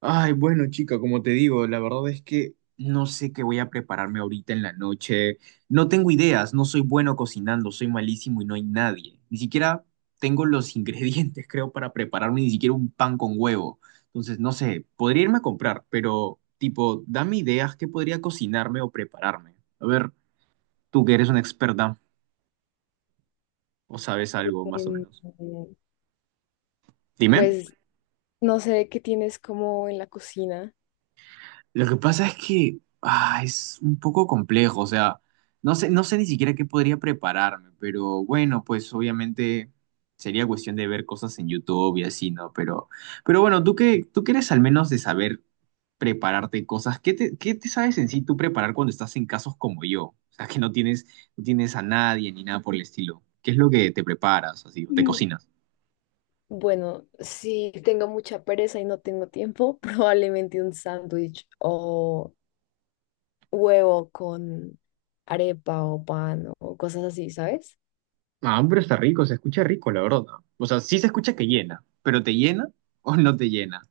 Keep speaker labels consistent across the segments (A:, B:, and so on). A: Ay, bueno, chica, como te digo, la verdad es que no sé qué voy a prepararme ahorita en la noche. No tengo ideas, no soy bueno cocinando, soy malísimo y no hay nadie. Ni siquiera tengo los ingredientes, creo, para prepararme ni siquiera un pan con huevo. Entonces, no sé, podría irme a comprar, pero tipo, dame ideas que podría cocinarme o prepararme. A ver, tú que eres una experta o sabes algo más o
B: Em,
A: menos. Dime.
B: pues no sé qué tienes como en la cocina.
A: Lo que pasa es que es un poco complejo, o sea, no sé, no sé ni siquiera qué podría prepararme, pero bueno, pues obviamente sería cuestión de ver cosas en YouTube y así, ¿no? Pero bueno, tú que eres al menos de saber prepararte cosas, ¿qué te sabes en sí tú preparar cuando estás en casos como yo? O sea, que no tienes a nadie ni nada por el estilo. ¿Qué es lo que te preparas, así, o te
B: Mm.
A: cocinas?
B: Bueno, si tengo mucha pereza y no tengo tiempo, probablemente un sándwich o huevo con arepa o pan o cosas así, ¿sabes?
A: Ah, pero está rico, se escucha rico, la verdad. O sea, sí se escucha que llena, pero ¿te llena o no te llena?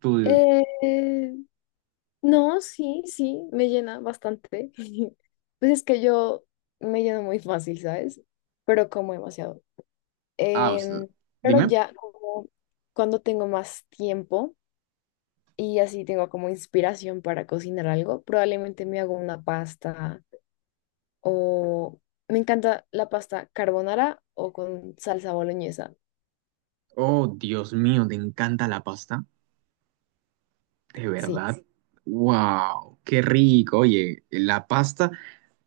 A: Tú.
B: Eh, no, sí, sí, me llena bastante. Pues es que yo me lleno muy fácil, ¿sabes? Pero como demasiado.
A: Ah, o sea,
B: Em, pero
A: dime.
B: ya como cuando tengo más tiempo, y así tengo como inspiración para cocinar algo. Probablemente me hago una pasta o me encanta la pasta carbonara o con salsa boloñesa.
A: Oh, Dios mío, ¿te encanta la pasta? ¿De
B: Sí.
A: verdad? Sí. ¡Wow! ¡Qué rico! Oye, la pasta.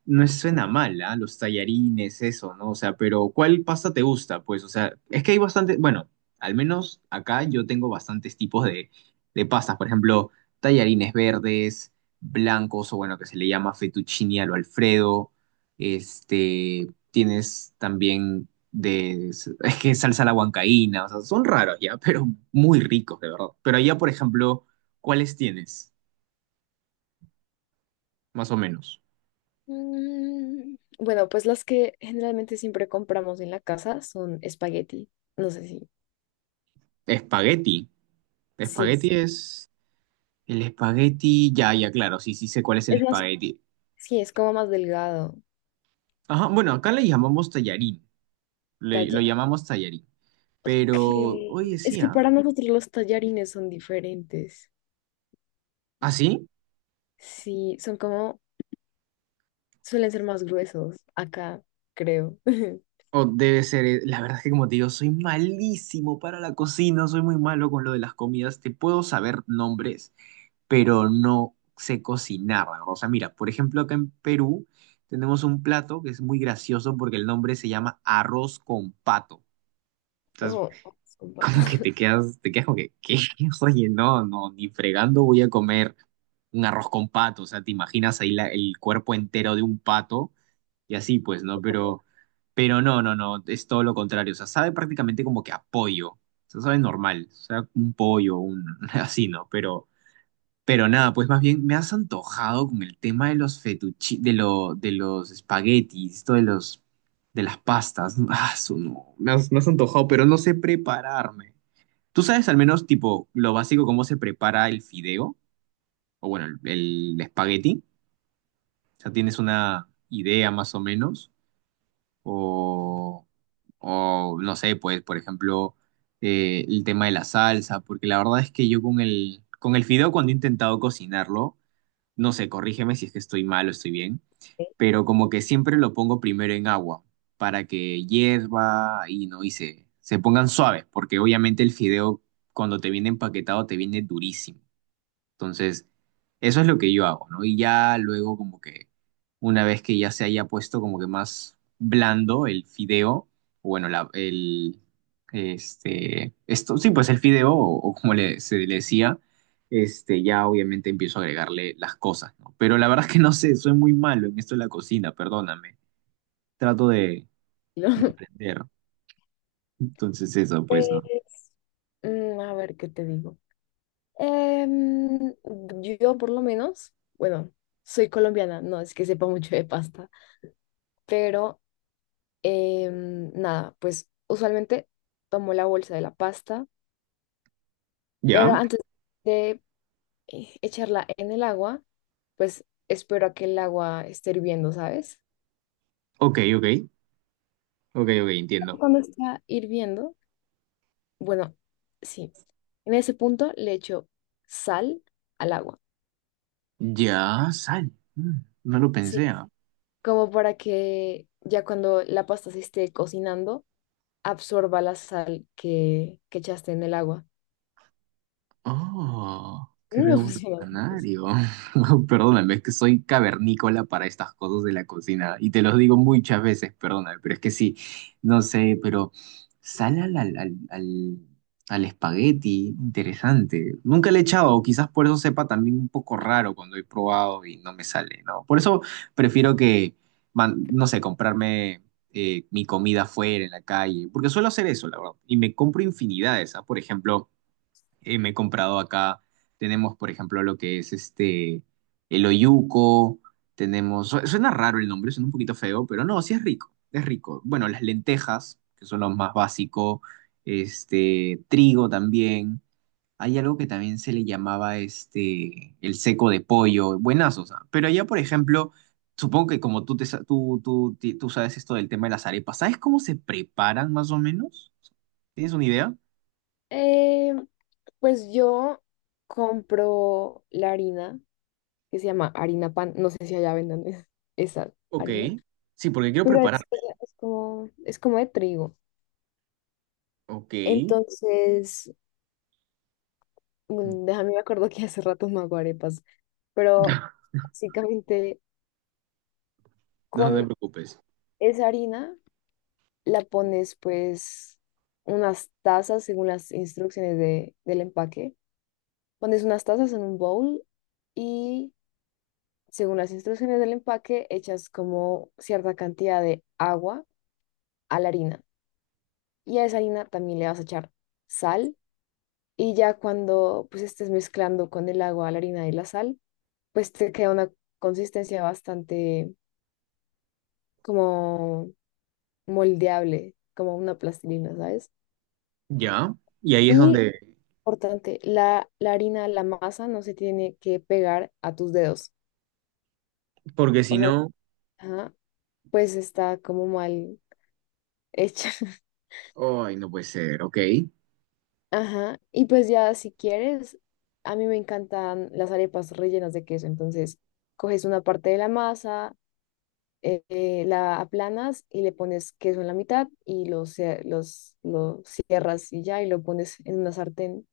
A: No suena mal, ¿ah? Los tallarines, eso, ¿no? O sea, pero ¿cuál pasta te gusta? Pues, o sea, es que hay bastante, bueno, al menos acá yo tengo bastantes tipos de pastas. Por ejemplo, tallarines verdes, blancos, o bueno, que se le llama fettuccine al Alfredo. Este, tienes también de, es que salsa a la huancaína, o sea, son raros ya, pero muy ricos, de verdad. Pero allá, por ejemplo, ¿cuáles tienes? Más o menos.
B: Mm, bueno, pues las que generalmente siempre compramos en la casa son espagueti. No sé si.
A: Espagueti.
B: Sí.
A: Espagueti es... El espagueti, ya, ya, claro, sí, sí sé cuál es el
B: Es más,
A: espagueti.
B: sí, es como más delgado.
A: Ajá, bueno, acá le llamamos tallarín, lo
B: Talla.
A: llamamos tallarín, pero, oye,
B: Que es
A: sí,
B: que
A: ¿ah?
B: para nosotros los tallarines son diferentes.
A: ¿Ah, sí?
B: Sí, son como, suelen ser más gruesos acá, creo.
A: O debe ser, la verdad es que como te digo, soy malísimo para la cocina, soy muy malo con lo de las comidas, te puedo saber nombres, pero no sé cocinar, ¿no? O sea, mira, por ejemplo, acá en Perú tenemos un plato que es muy gracioso porque el nombre se llama arroz con pato. Entonces,
B: Oh, es un pato.
A: como que te quedas como que, ¿qué? Oye, no, no, ni fregando voy a comer un arroz con pato, o sea, te imaginas ahí el cuerpo entero de un pato y así, pues, ¿no? Pero no, no, no, es todo lo contrario, o sea, sabe prácticamente como que a pollo, o sea, sabe normal, o sea, un pollo, un, así, ¿no? Pero nada, pues más bien me has antojado con el tema de los fetuchi, de los espaguetis, de las pastas, ah, no, me has antojado, pero no sé prepararme. ¿Tú sabes al menos, tipo, lo básico, cómo se prepara el fideo? O bueno, el espagueti. O sea, ¿tienes una idea más o menos? O, o no sé, pues, por ejemplo, el tema de la salsa. Porque la verdad es que yo con con el fideo, cuando he intentado cocinarlo, no sé, corrígeme si es que estoy mal o estoy bien, pero como que siempre lo pongo primero en agua para que hierva y no, y se pongan suaves. Porque obviamente el fideo, cuando te viene empaquetado, te viene durísimo. Entonces, eso es lo que yo hago, ¿no? Y ya luego como que una vez que ya se haya puesto como que más blando el fideo, o bueno, el, este, esto, sí, pues el fideo, o como le, se le decía, este, ya obviamente empiezo a agregarle las cosas, ¿no? Pero la verdad es que no sé, soy muy malo en esto de la cocina, perdóname. Trato de
B: No.
A: entender. Entonces eso, pues, ¿no?
B: Pues, mm, a ver, ¿qué te digo? Em, yo por lo menos, bueno, soy colombiana, no es que sepa mucho de pasta, pero nada, pues usualmente tomo la bolsa de la pasta, pero
A: Ya,
B: antes de echarla en el agua, pues espero a que el agua esté hirviendo, ¿sabes?
A: ok, ok, ok, ok, entiendo.
B: Cuando está hirviendo, bueno, sí. En ese punto le echo sal al agua.
A: Ya, sal. Mm, no lo
B: Sí.
A: pensé, ah.
B: Como para que ya cuando la pasta se esté cocinando, absorba la sal que echaste en el agua.
A: Oh,
B: A
A: qué
B: mí me funciona mucho eso.
A: revolucionario. Perdóname, es que soy cavernícola para estas cosas de la cocina y te los digo muchas veces, perdóname, pero es que sí, no sé, pero sal al espagueti, interesante. Nunca le he echado, quizás por eso sepa también un poco raro cuando he probado y no me sale, ¿no? Por eso prefiero que, no sé, comprarme mi comida fuera, en la calle, porque suelo hacer eso, la verdad, y me compro infinidades, ¿ah? Por ejemplo me he comprado acá. Tenemos, por ejemplo, lo que es este, el oyuco. Tenemos, suena raro el nombre, suena un poquito feo, pero no, sí es rico, es rico. Bueno, las lentejas, que son lo más básico. Este, trigo también. Hay algo que también se le llamaba este, el seco de pollo. Buenazos, ¿ah? Pero allá, por ejemplo, supongo que como tú, te, sa- tú, ti- tú sabes esto del tema de las arepas, ¿sabes cómo se preparan más o menos? ¿Tienes una idea?
B: Eh, pues yo compro la harina, que se llama harina pan. No sé si allá vendan es- esa
A: Ok.
B: harina.
A: Sí, porque quiero
B: Pero
A: preparar.
B: es como de trigo.
A: Ok,
B: Entonces mm, déjame, me acuerdo que hace rato me hago arepas, pero básicamente
A: no te
B: con
A: preocupes.
B: esa harina la pones pues unas tazas según las instrucciones del empaque. Pones unas tazas en un bowl y según las instrucciones del empaque echas como cierta cantidad de agua a la harina. Y a esa harina también le vas a echar sal, y ya cuando pues estés mezclando con el agua, la harina y la sal, pues te queda una consistencia bastante como moldeable, como una plastilina, ¿sabes?
A: Ya, y ahí es
B: Y
A: donde,
B: importante, la harina, la masa no se tiene que pegar a tus dedos.
A: porque si
B: O sea,
A: no,
B: ajá, pues está como mal hecha.
A: ay, no puede ser, ok.
B: Ajá. Y pues ya si quieres, a mí me encantan las arepas rellenas de queso. Entonces, coges una parte de la masa, la aplanas y le pones queso en la mitad y lo, cie- lo cierras y ya y lo pones en una sartén.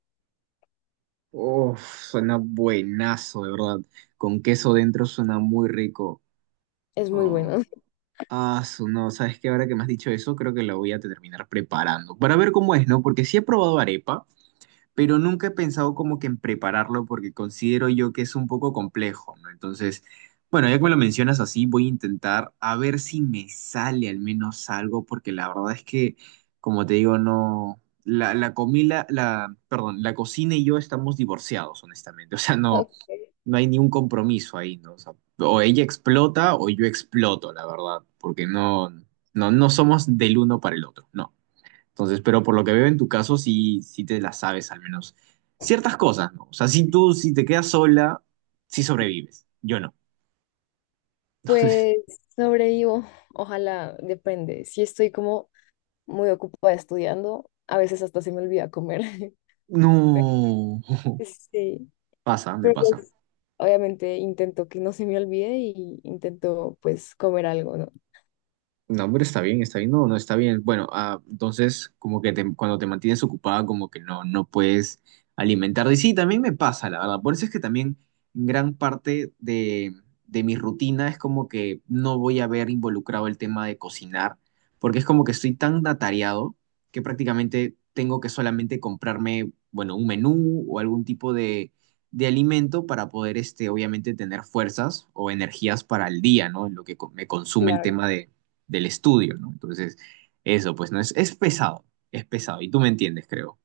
A: Uf, suena buenazo, de verdad. Con queso dentro suena muy rico.
B: Es muy
A: Oh,
B: bueno.
A: ah, no, ¿sabes qué? Ahora que me has dicho eso, creo que lo voy a terminar preparando. Para ver cómo es, ¿no? Porque sí he probado arepa, pero nunca he pensado como que en prepararlo porque considero yo que es un poco complejo, ¿no? Entonces, bueno, ya que me lo mencionas así, voy a intentar a ver si me sale al menos algo, porque la verdad es que, como te digo, no, la comida, perdón, la cocina y yo estamos divorciados, honestamente, o sea, no, no hay ni un compromiso ahí, ¿no? O sea, o ella explota o yo exploto, la verdad, porque no, no, no somos del uno para el otro, no. Entonces, pero por lo que veo en tu caso, sí, sí te la sabes al menos. Ciertas cosas, ¿no? O sea, si tú, si te quedas sola, sí sobrevives. Yo no.
B: Pues sobrevivo, ojalá, depende. Si estoy como muy ocupada estudiando, a veces hasta se me olvida comer. Pero
A: No.
B: pues sí,
A: Pasa, me
B: pero
A: pasa.
B: pues obviamente intento que no se me olvide y intento pues comer algo, ¿no?
A: No, hombre, está bien, no, no está bien. Bueno, ah, entonces como que cuando te mantienes ocupada como que no, no puedes alimentarte. Y sí, también me pasa, la verdad. Por eso es que también gran parte de mi rutina es como que no voy a ver involucrado el tema de cocinar, porque es como que estoy tan atareado que prácticamente tengo que solamente comprarme, bueno, un menú o algún tipo de alimento para poder, este, obviamente, tener fuerzas o energías para el día, ¿no? En lo que me consume el
B: Claro.
A: tema de del estudio, ¿no? Entonces, eso, pues no es, es pesado, es pesado. Y tú me entiendes, creo.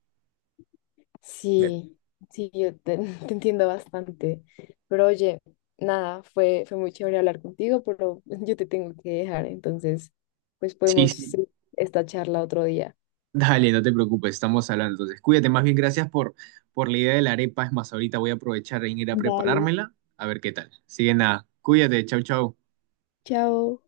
A: Me-.
B: Sí, sí, yo te te entiendo bastante. Pero oye, nada, fue muy chévere hablar contigo, pero yo te tengo que dejar, entonces pues
A: Sí,
B: podemos
A: sí.
B: seguir esta charla otro día.
A: Dale, no te preocupes, estamos hablando. Entonces, cuídate, más bien gracias por la idea de la arepa. Es más, ahorita voy a aprovechar en ir a
B: Dale.
A: preparármela, a ver qué tal. Así que nada, cuídate, chau, chau.
B: Chao.